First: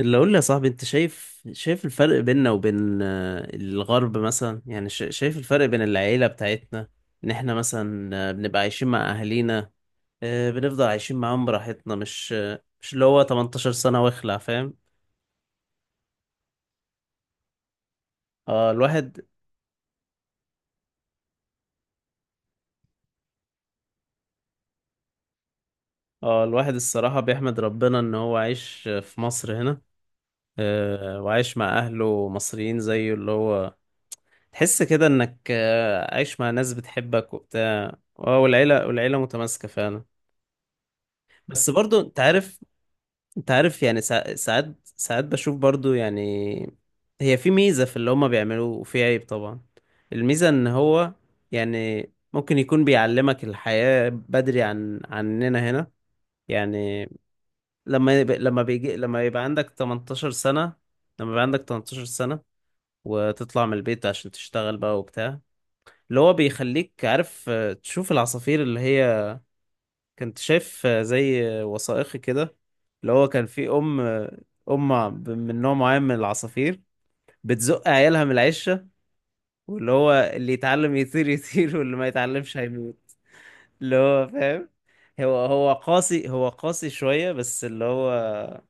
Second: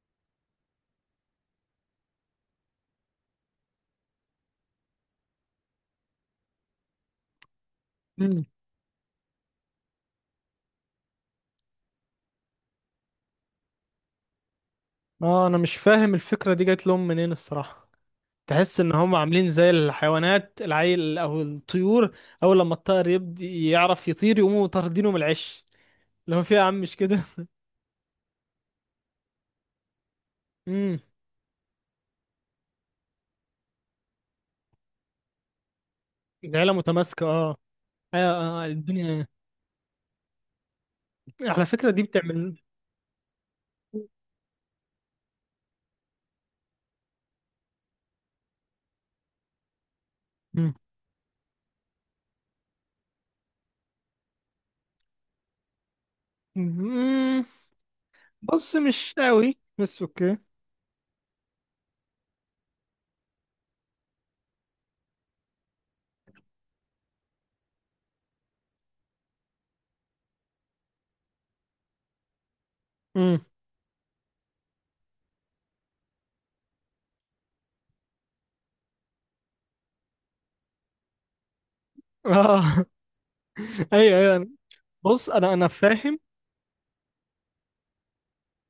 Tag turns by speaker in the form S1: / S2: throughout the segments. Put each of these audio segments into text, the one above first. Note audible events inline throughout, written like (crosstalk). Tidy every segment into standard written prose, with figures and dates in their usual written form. S1: اللي اقول لي يا صاحبي انت شايف الفرق بيننا وبين الغرب مثلا يعني شايف الفرق بين العيلة بتاعتنا، ان احنا مثلا
S2: مم.
S1: بنبقى عايشين مع اهالينا. بنفضل عايشين معاهم براحتنا مش اللي هو 18 سنة واخلع، فاهم؟
S2: اه انا مش فاهم الفكرة دي جات لهم منين الصراحة.
S1: اه
S2: تحس ان هم
S1: الواحد
S2: عاملين زي الحيوانات، العيل او الطيور، اول لما الطائر يبدي يعرف يطير يقوموا طاردينه من العش اللي هو
S1: اه
S2: فيه يا
S1: الواحد
S2: عم، مش
S1: الصراحة
S2: كده؟ (laughs)
S1: بيحمد ربنا ان هو عايش في مصر هنا
S2: امم
S1: وعايش مع اهله مصريين زيه اللي هو. تحس كده انك عايش مع
S2: العيلة
S1: ناس
S2: متماسكة،
S1: بتحبك
S2: اه.
S1: وبتاع اه والعيلة والعيلة
S2: الدنيا
S1: متماسكة فعلا.
S2: على
S1: بس
S2: فكرة
S1: برضو
S2: دي
S1: انت
S2: بتعمل.
S1: عارف انت عارف يعني ساعات ساعات بشوف برضو يعني. هي في ميزة في اللي هما بيعملوه وفي عيب طبعا. الميزة ان
S2: مم.
S1: هو يعني ممكن يكون بيعلمك الحياة بدري عننا هنا يعني.
S2: مم.
S1: لما يب... لما
S2: بص
S1: بيجي
S2: مش
S1: لما يبقى
S2: قوي،
S1: عندك
S2: بس
S1: 18
S2: اوكي.
S1: سنة، لما يبقى عندك 18 سنة وتطلع من البيت عشان تشتغل بقى وبتاع، اللي هو بيخليك عارف. تشوف العصافير اللي هي، كنت شايف زي وثائقي كده، اللي هو
S2: مم.
S1: كان في ام آه، ام ع- ب- من نوع معين من العصافير بتزق عيالها من العشه، واللي هو اللي يتعلم يطير يطير واللي ما يتعلمش
S2: اه.
S1: هيموت،
S2: (laughs)
S1: اللي
S2: ايوه
S1: هو
S2: ايوه.
S1: فاهم.
S2: بص
S1: هو
S2: انا
S1: هو
S2: فاهم.
S1: قاسي هو قاسي شويه، بس اللي هو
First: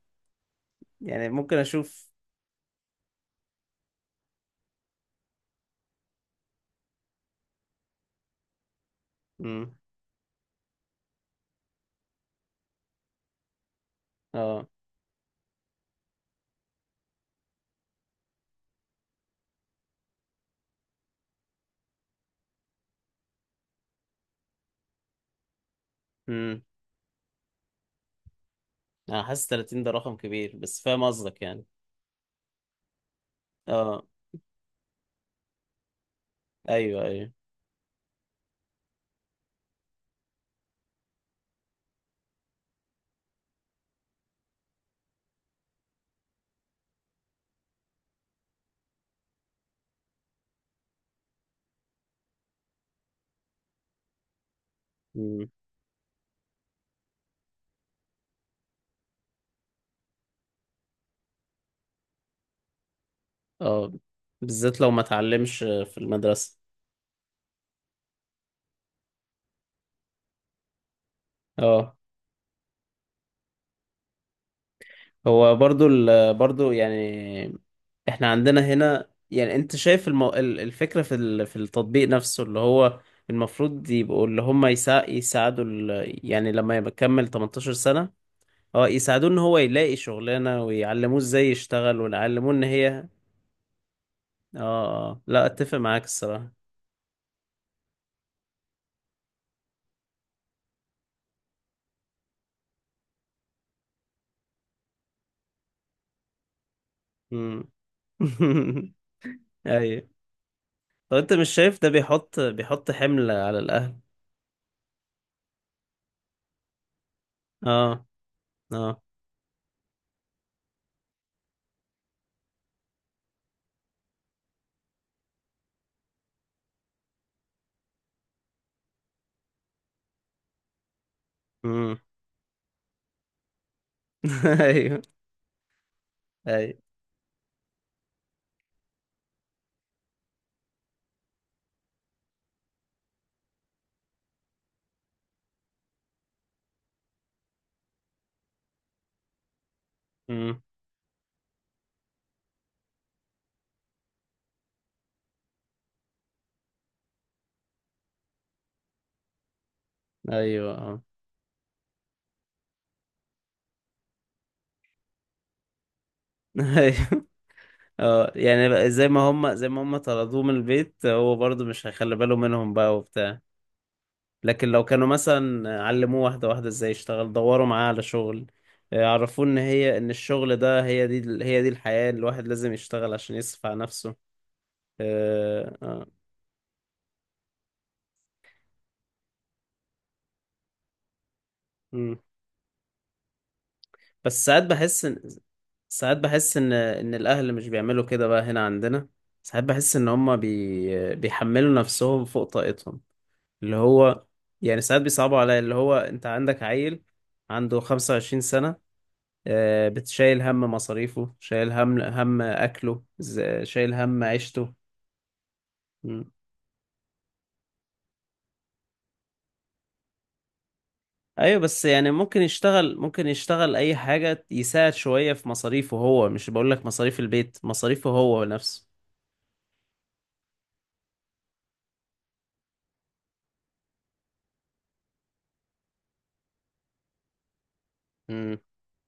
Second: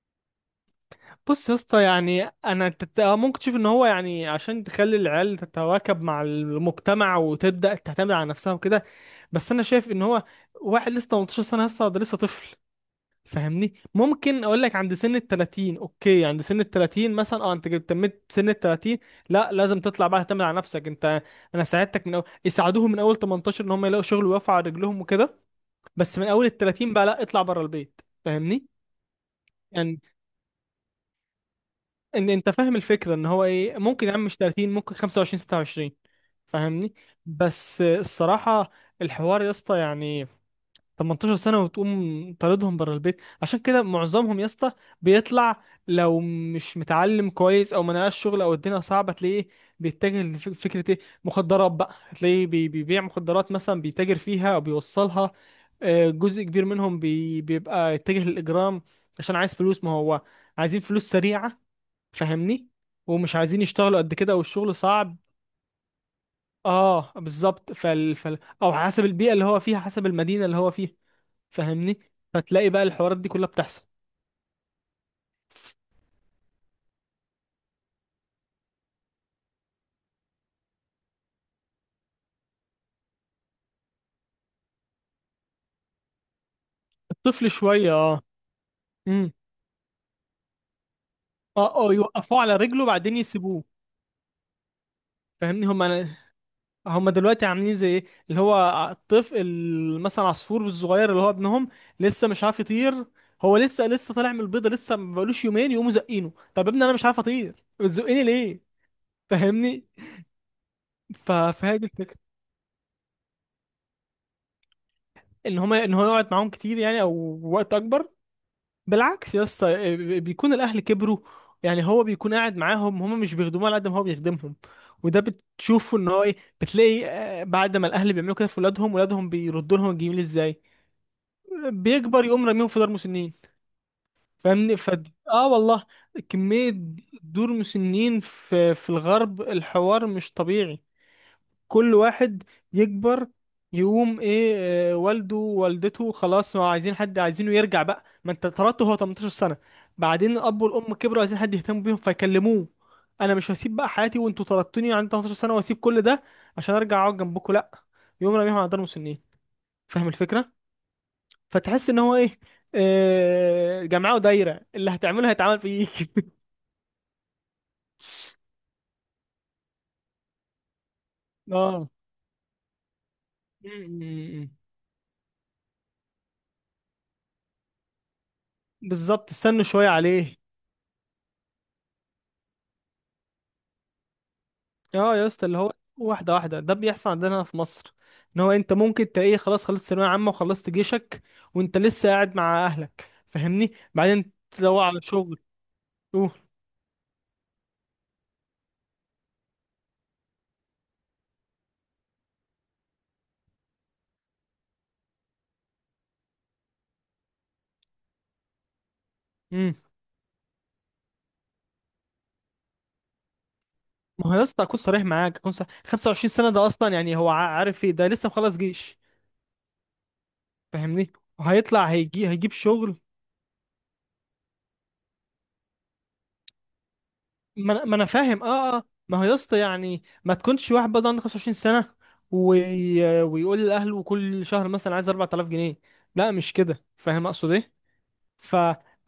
S1: يعني
S2: بص يا
S1: ممكن
S2: اسطى،
S1: اشوف.
S2: يعني انا تت... آه ممكن تشوف ان هو، يعني عشان تخلي العيال تتواكب مع المجتمع وتبدا تعتمد على نفسها وكده، بس انا
S1: امم.
S2: شايف ان هو واحد لسه 18 سنه، لسه ده لسه طفل. فاهمني؟ ممكن اقول
S1: اه.
S2: لك عند سن ال 30، اوكي، عند سن ال 30 مثلا، اه انت جبت- تميت سن ال 30، لا لازم تطلع بقى تعتمد على نفسك انت. انا ساعدتك من اول، يساعدوهم من اول 18 ان هم يلاقوا شغل ويقفوا على رجلهم وكده، بس من اول ال
S1: امم.
S2: 30 بقى لا اطلع بره البيت. فاهمني؟
S1: انا حاسس 30 ده
S2: يعني
S1: رقم كبير بس فاهم قصدك يعني.
S2: ان انت فاهم الفكره، ان هو ايه،
S1: اه.
S2: ممكن يا عم مش 30، ممكن 25، 26. فاهمني؟
S1: ايوه ايوه.
S2: بس الصراحه الحوار يا اسطى، 18 سنه وتقوم طاردهم بره البيت، عشان كده معظمهم يا اسطى بيطلع لو مش متعلم كويس او ما نقاش شغل او الدنيا صعبه، تلاقيه بيتجه لفكره ايه، مخدرات بقى، تلاقيه بيبيع مخدرات مثلا، بيتاجر فيها او بيوصلها.
S1: امم.
S2: آه، جزء كبير منهم بيبقى يتجه للاجرام، عشان عايز فلوس، ما هو عايزين فلوس سريعة. فاهمني؟ ومش عايزين
S1: اه.
S2: يشتغلوا قد كده، والشغل
S1: بالذات لو ما
S2: صعب.
S1: اتعلمش في المدرسه.
S2: اه بالظبط، او حسب البيئة اللي هو فيها، حسب المدينة اللي هو فيها.
S1: اه.
S2: فاهمني؟ فتلاقي بقى الحوارات دي كلها بتحصل.
S1: هو برضو يعني، احنا عندنا هنا يعني انت شايف الفكرة في التطبيق نفسه، اللي هو المفروض يبقوا اللي هم يساعدوا يعني لما يبقى كمل
S2: الطفل
S1: 18
S2: شوية،
S1: سنة،
S2: اه.
S1: اه يساعدوه
S2: امم.
S1: ان هو يلاقي شغلانة ويعلموه ازاي
S2: اه اه،
S1: يشتغل
S2: يوقفوه
S1: ويعلموه
S2: على
S1: ان
S2: رجله
S1: هي.
S2: بعدين يسيبوه.
S1: اه. لا
S2: فاهمني؟
S1: اتفق
S2: هم
S1: معاك الصراحة.
S2: هم دلوقتي عاملين زي ايه، اللي هو الطفل مثلا عصفور الصغير اللي هو ابنهم، لسه مش عارف يطير، هو لسه طالع من البيضه، لسه ما بقالوش يومين يقوموا زقينه. طب يا ابني انا مش عارف اطير،
S1: مم.
S2: بتزقيني ليه؟
S1: (laughs)
S2: فاهمني؟
S1: ايوه. طب انت مش
S2: فهي
S1: شايف
S2: دي
S1: ده
S2: الفكره،
S1: بيحط حمل على الاهل؟
S2: ان هو يقعد معاهم كتير يعني، او وقت
S1: اه.
S2: اكبر.
S1: اه.
S2: بالعكس يا اسطى، بيكون الاهل كبروا، يعني هو بيكون قاعد معاهم، هما مش بيخدموه على قد ما هو بيخدمهم. وده بتشوفه ان هو ايه، بتلاقي آه، بعد ما الاهل بيعملوا كده في ولادهم، ولادهم بيردوا لهم الجميل ازاي،
S1: امم.
S2: بيكبر يقوم راميهم في دار مسنين.
S1: (laughs)
S2: فاهمني؟ ف
S1: ايوه
S2: اه والله، كمية دور مسنين في الغرب الحوار مش طبيعي. كل واحد يكبر يقوم ايه، آه، والده ووالدته خلاص ما عايزين حد، عايزينه يرجع بقى، ما انت اتطردت هو 18 سنة، بعدين
S1: ايوه
S2: الاب والام كبروا عايزين حد يهتم بيهم، فيكلموه، انا مش هسيب بقى حياتي وانتوا طردتوني عندي 18 سنة، واسيب كل ده عشان ارجع اقعد جنبكم، لا، يقوم راميهم على دار مسنين. فاهم الفكرة؟
S1: ايوه. اه.
S2: فتحس ان هو ايه، آه جمعوا دايرة، اللي هتعمله هيتعمل فيك. (laughs)
S1: (laughs) ايوه. اه يعني بقى زي ما هم طردوه من البيت، هو برضه مش
S2: اه.
S1: هيخلي باله منهم بقى وبتاع.
S2: م- م- م.
S1: لكن لو كانوا مثلا علموه واحده واحده ازاي يشتغل، دوروا معاه على شغل،
S2: بالظبط،
S1: عرفوه ان
S2: استنوا شوية
S1: هي ان
S2: عليه.
S1: الشغل ده هي دي الحياه، الواحد لازم يشتغل عشان يصرف على نفسه.
S2: اه يا اسطى، اللي هو
S1: اه. اه.
S2: واحده واحده، ده بيحصل عندنا هنا في مصر، ان هو انت ممكن تلاقيه خلاص خلصت ثانويه عامه وخلصت جيشك وانت لسه
S1: مم.
S2: قاعد مع اهلك، فاهمني، بعدين
S1: بس ساعات
S2: تدور على
S1: بحس ان
S2: شغل. اوه.
S1: الاهل مش بيعملوا كده بقى هنا عندنا. ساعات بحس ان هم بيحملوا نفسهم فوق طاقتهم اللي هو. يعني ساعات بيصعبوا عليا اللي هو، انت عندك عيل عنده 25 سنة،
S2: امم.
S1: بتشايل هم مصاريفه، شايل هم أكله، شايل هم
S2: ما هو يا اسطى،
S1: عيشته.
S2: اكون صريح معاك، اكون صريح، 25
S1: مم.
S2: سنه ده اصلا يعني هو عارف ايه، ده لسه مخلص جيش. فاهمني؟
S1: أيوة بس
S2: وهيطلع
S1: يعني ممكن
S2: هيجيب
S1: يشتغل
S2: شغل.
S1: ممكن يشتغل أي حاجة، يساعد شوية في مصاريفه. هو مش بقول لك مصاريف البيت،
S2: ما انا ما أنا
S1: مصاريفه
S2: فاهم
S1: هو
S2: اه اه،
S1: نفسه.
S2: ما هو يا اسطى يعني ما تكونش واحد برضه عنده 25 سنه ويقول لاهله كل شهر مثلا عايز 4000 جنيه، لا مش كده، فاهم اقصد ايه؟ ف...
S1: مم.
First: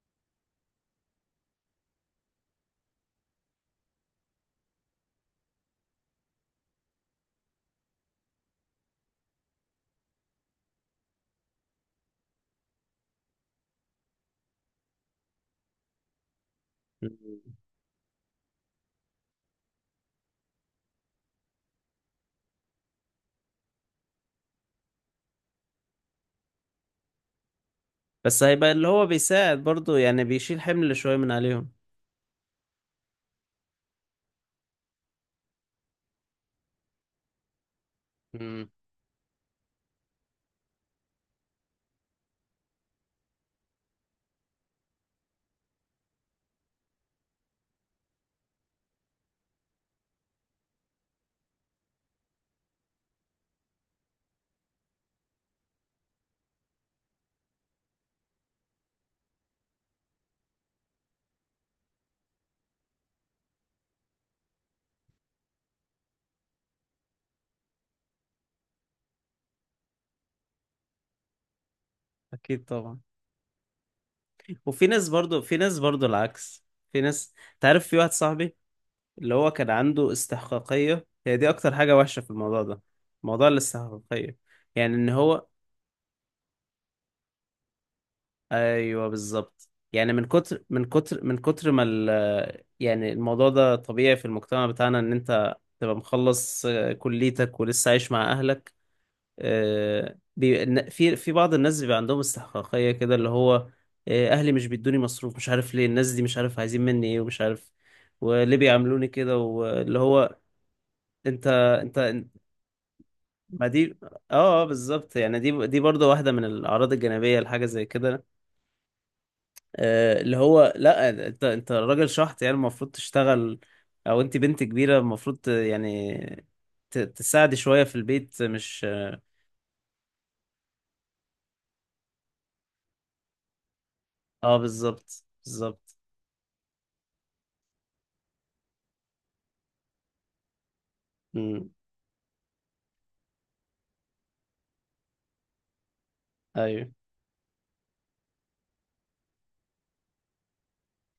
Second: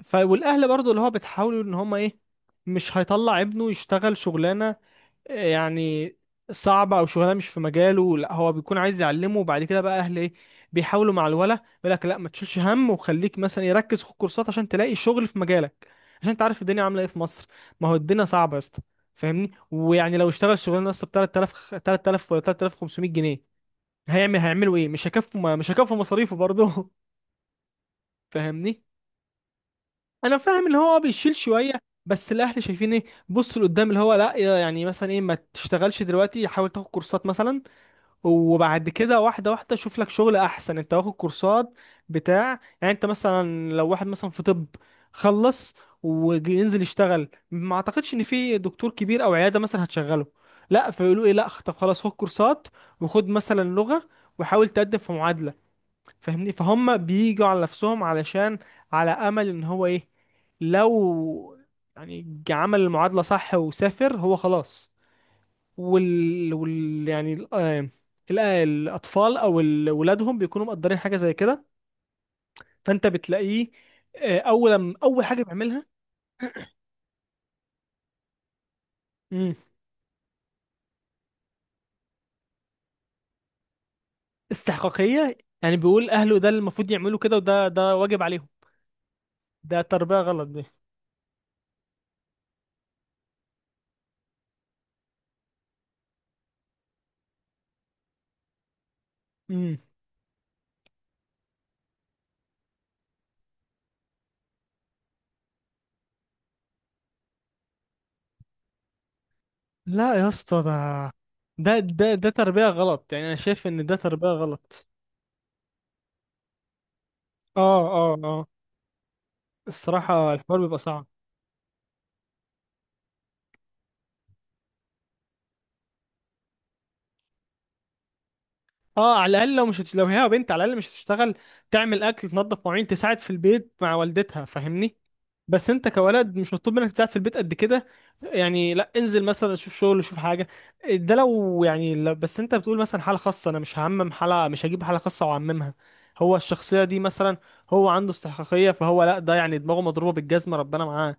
S2: ف والاهل برضو اللي هو بتحاولوا ان هم ايه، مش هيطلع ابنه يشتغل شغلانه آه، يعني صعبه، او شغلانه مش في مجاله، لا هو بيكون عايز يعلمه، وبعد كده بقى اهل ايه، بيحاولوا مع الولا، يقول لك لا ما تشيلش هم، وخليك مثلا يركز في الكورسات عشان تلاقي شغل في مجالك، عشان انت عارف الدنيا عامله ايه في
S1: مم.
S2: مصر. ما هو الدنيا صعبه يا اسطى. فاهمني؟ ويعني لو اشتغل شغلانه اصلا ب 3000، 3000 ولا 3500 جنيه، هيعملوا ايه، مش هيكفوا مصاريفه برضه. (laughs)
S1: بس هيبقى
S2: فاهمني؟
S1: اللي هو بيساعد برضه يعني،
S2: انا
S1: بيشيل
S2: فاهم اللي
S1: حمل
S2: هو آه
S1: شوية من
S2: بيشيل
S1: عليهم.
S2: شويه، بس الاهل شايفين ايه، بص لقدام، اللي هو لا، يعني مثلا ايه، ما تشتغلش دلوقتي، حاول تاخد كورسات مثلا،
S1: مم.
S2: وبعد كده واحده واحده شوف لك شغل احسن انت واخد كورسات بتاع يعني انت مثلا لو واحد مثلا في طب، خلص وينزل يشتغل، ما اعتقدش ان في دكتور كبير او عياده مثلا هتشغله، لا فيقولوا ايه، لا طب خلاص خد كورسات، وخد مثلا لغه، وحاول تقدم في معادله. فاهمني؟ فهم بيجوا على نفسهم علشان، على امل ان هو ايه، لو يعني عمل المعادله صح وسافر هو خلاص، وال, وال... يعني ال... آه، ال- آه، الاطفال او ولادهم بيكونوا مقدرين حاجه زي كده.
S1: أكيد طبعا.
S2: فانت بتلاقيه آه،
S1: وفي
S2: اول
S1: ناس
S2: اول
S1: برضه
S2: حاجه
S1: في ناس
S2: بيعملها.
S1: برضه العكس. في ناس تعرف، في واحد صاحبي اللي هو
S2: مم.
S1: كان عنده استحقاقية، هي دي أكتر حاجة وحشة في الموضوع ده، موضوع الاستحقاقية. يعني إن
S2: استحقاقيه
S1: هو
S2: يعني، بيقول اهله ده اللي المفروض يعملوا كده، وده واجب عليهم.
S1: أيوه، بالظبط.
S2: ده
S1: يعني
S2: تربيه
S1: من
S2: غلط دي.
S1: كتر من كتر من كتر ما يعني الموضوع ده طبيعي في المجتمع بتاعنا، إن أنت تبقى مخلص كليتك ولسه عايش مع أهلك.
S2: مم.
S1: آه، بي... إن- في في بعض الناس بيبقى عندهم استحقاقية كده، اللي هو أهلي مش بيدوني مصروف، مش عارف ليه الناس دي، مش عارف عايزين مني إيه، ومش عارف وليه بيعاملوني كده، واللي
S2: لا يا
S1: هو
S2: اسطى ده
S1: انت انت
S2: ده تربيه غلط، يعني انا
S1: ما
S2: شايف ان ده
S1: دي
S2: تربيه
S1: اه،
S2: غلط.
S1: بالظبط. يعني دي برضه واحده من الاعراض الجانبيه
S2: اه
S1: لحاجه زي
S2: اه
S1: كده،
S2: اه، الصراحة
S1: اللي
S2: الحوار
S1: هو
S2: بيبقى صعب.
S1: لا، انت راجل شحط يعني المفروض تشتغل، او انت بنت كبيره المفروض يعني تساعدي شويه في البيت، مش
S2: اه على الأقل، لو مش هت... لو هي بنت، على الأقل مش هتشتغل، تعمل أكل، تنظف مواعين، تساعد في البيت مع والدتها. فاهمني؟
S1: بالظبط
S2: بس انت
S1: بالظبط.
S2: كولد مش مطلوب منك تساعد في البيت قد كده، يعني لا انزل مثلا شوف شغل، شوف حاجة. ده لو
S1: امم.
S2: يعني، لا بس انت بتقول مثلا حالة خاصة، انا مش هعمم حالة، مش هجيب حالة خاصة واعممها. هو الشخصية
S1: ايوه
S2: دي مثلا هو عنده استحقاقية، فهو لا ده يعني دماغه مضروبة بالجزمة، ربنا معاه،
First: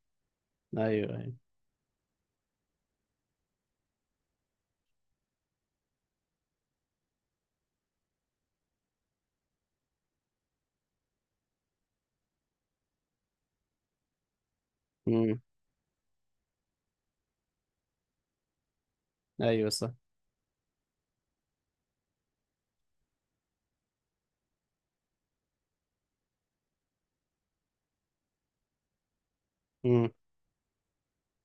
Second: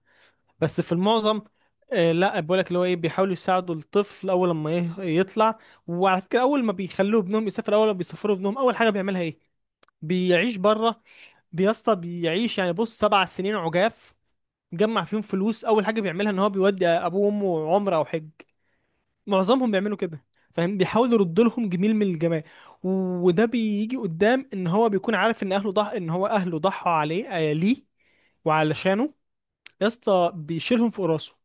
S2: بس في
S1: ايوه ايوه.
S2: المعظم آه، لا بقول لك اللي هو ايه، بيحاولوا يساعدوا الطفل اول لما يطلع. وعلى فكره اول ما بيخلوه ابنهم يسافر، اول ما بيسافروا ابنهم اول حاجه بيعملها ايه، بيعيش بره، بيسطى بيعيش، يعني بص سبع سنين عجاف جمع فيهم
S1: امم.
S2: فلوس، اول حاجه بيعملها ان هو بيودي ابوه وامه عمره او حج.
S1: ايوه
S2: معظمهم
S1: صح.
S2: بيعملوا كده. فاهم؟ بيحاولوا يردوا لهم جميل من الجمال، وده بيجي قدام، ان هو بيكون عارف ان اهله ان هو اهله ضحوا عليه آه، ليه، وعلشانه، يا
S1: امم.
S2: اسطى بيشيلهم في راسه.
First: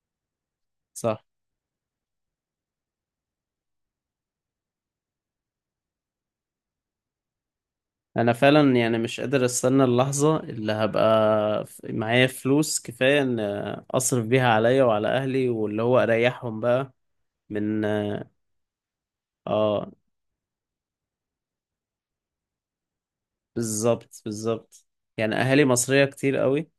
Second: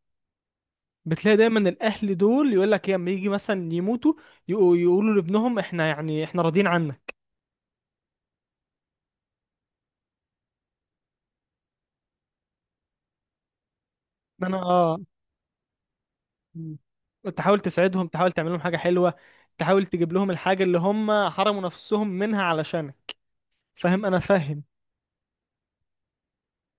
S1: صح.
S2: بتلاقي دايما الاهل دول يقول لك إيه، لما يجي مثلا يموتوا، يقولوا لابنهم، احنا احنا راضيين عنك.
S1: انا فعلا يعني مش قادر استنى اللحظه اللي هبقى معايا فلوس كفايه، ان اصرف
S2: إن
S1: بيها
S2: انا
S1: عليا
S2: اه.
S1: وعلى اهلي واللي هو اريحهم
S2: مم.
S1: بقى.
S2: تحاول
S1: من
S2: تساعدهم،
S1: اه
S2: تحاول تعمل لهم حاجه حلوه، تحاول
S1: آه،
S2: تجيب لهم الحاجه اللي هم حرموا نفسهم منها علشانك. فاهم؟ انا
S1: بالظبط
S2: فاهم.
S1: بالظبط. يعني اهالي مصرية كتير قوي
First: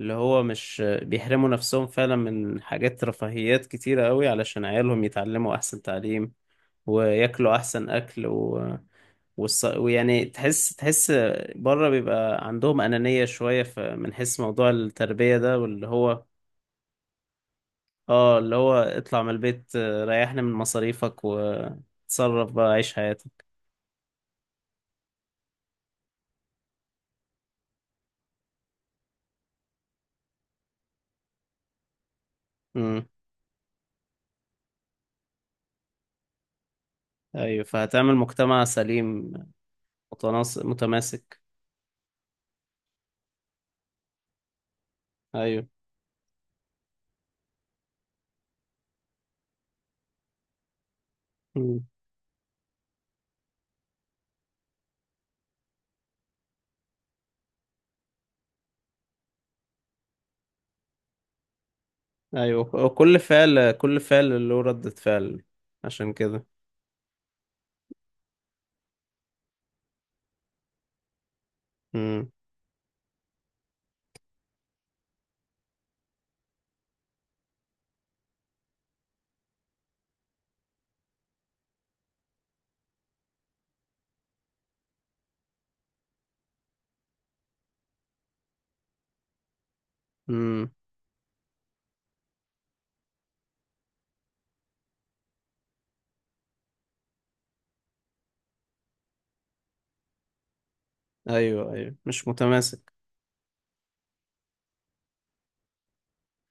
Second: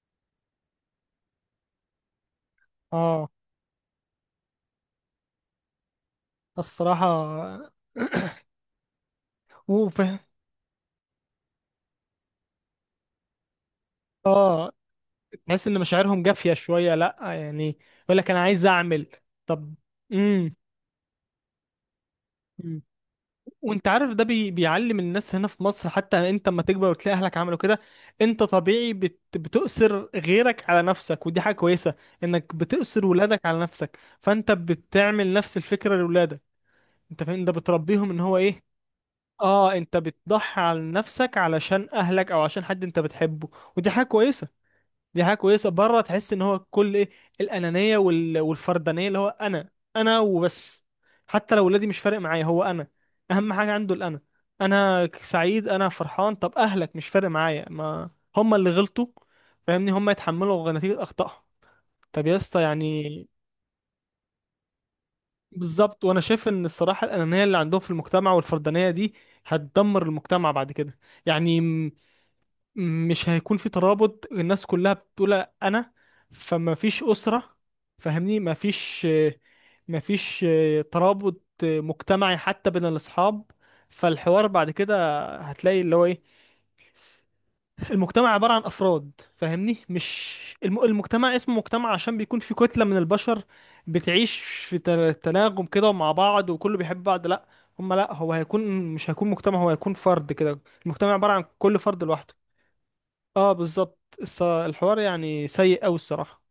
S1: اللي هو مش بيحرموا نفسهم فعلا من حاجات
S2: اه
S1: رفاهيات كتيرة قوي علشان عيالهم يتعلموا احسن تعليم
S2: الصراحه.
S1: وياكلوا احسن اكل
S2: (coughs) وفاهم.
S1: ويعني تحس بره بيبقى عندهم أنانية شوية في، من حيث موضوع
S2: اه
S1: التربية ده،
S2: تحس ان
S1: واللي هو
S2: مشاعرهم جافيه شويه، لا يعني يقول لك
S1: اه
S2: انا
S1: اللي
S2: عايز
S1: هو
S2: اعمل.
S1: اطلع من
S2: طب.
S1: البيت ريحنا من
S2: امم.
S1: مصاريفك وتصرف بقى عيش حياتك.
S2: وانت عارف ده بيعلم الناس هنا في مصر، حتى انت اما تكبر وتلاقي اهلك عملوا كده، انت طبيعي بتؤثر غيرك على نفسك، ودي حاجة كويسة، انك
S1: امم.
S2: بتؤثر ولادك على نفسك، فانت بتعمل نفس الفكرة لولادك. انت فاهم؟ ده
S1: ايوه
S2: بتربيهم
S1: فهتعمل
S2: ان هو ايه،
S1: مجتمع سليم،
S2: اه انت بتضحي على نفسك
S1: متماسك.
S2: علشان اهلك او عشان حد انت بتحبه، ودي حاجة كويسة. دي حاجه
S1: ايوه.
S2: كويسه. بره تحس ان هو كل ايه، الانانيه والفردانيه، اللي هو انا، انا وبس، حتى لو
S1: مم.
S2: ولادي مش فارق معايا، هو انا اهم حاجه عنده، الانا، انا سعيد، انا فرحان، طب اهلك مش فارق معايا، ما هم اللي غلطوا، فاهمني، هم يتحملوا نتيجه اخطائهم. طب يا اسطى
S1: ايوه، كل
S2: يعني.
S1: فعل كل فعل له ردة فعل،
S2: بالظبط،
S1: عشان
S2: وانا
S1: كده.
S2: شايف ان الصراحه الانانيه اللي عندهم في المجتمع والفردانيه دي هتدمر المجتمع بعد كده، يعني
S1: مم.
S2: مش هيكون في ترابط، الناس كلها بتقول انا، فما فيش اسره، فاهمني، ما فيش ما فيش ترابط مجتمعي حتى بين الاصحاب. فالحوار بعد كده هتلاقي اللي هو ايه، المجتمع عباره عن افراد، فاهمني مش،
S1: مم.
S2: المجتمع اسمه مجتمع عشان بيكون في كتله من البشر بتعيش في تناغم كده مع بعض وكله بيحب بعض، لا، هم لا هو هيكون، مش هيكون مجتمع، هو هيكون فرد كده، المجتمع عباره عن
S1: ايوه
S2: كل
S1: ايوه،
S2: فرد
S1: مش
S2: لوحده.
S1: متماسك.
S2: اه بالظبط. الحوار يعني سيء أوي الصراحة.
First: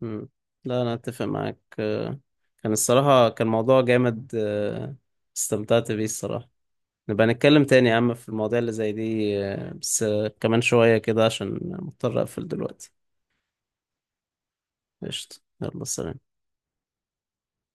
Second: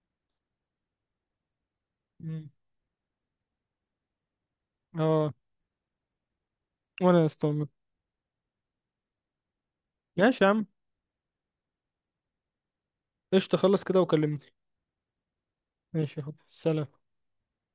S1: مم. لا انا اتفق معاك.
S2: مم.
S1: كان الصراحة موضوع جامد
S2: اه
S1: استمتعت بيه الصراحة. نبقى
S2: وانا
S1: نتكلم
S2: استعمل.
S1: تاني يا عم في المواضيع اللي زي دي بس
S2: ماشي يا
S1: كمان
S2: عم،
S1: شوية كده عشان مضطر اقفل دلوقتي.
S2: قشطة خلص كده وكلمني.
S1: قشطة، يلا سلام.
S2: ماشي يا حبيبي سلام.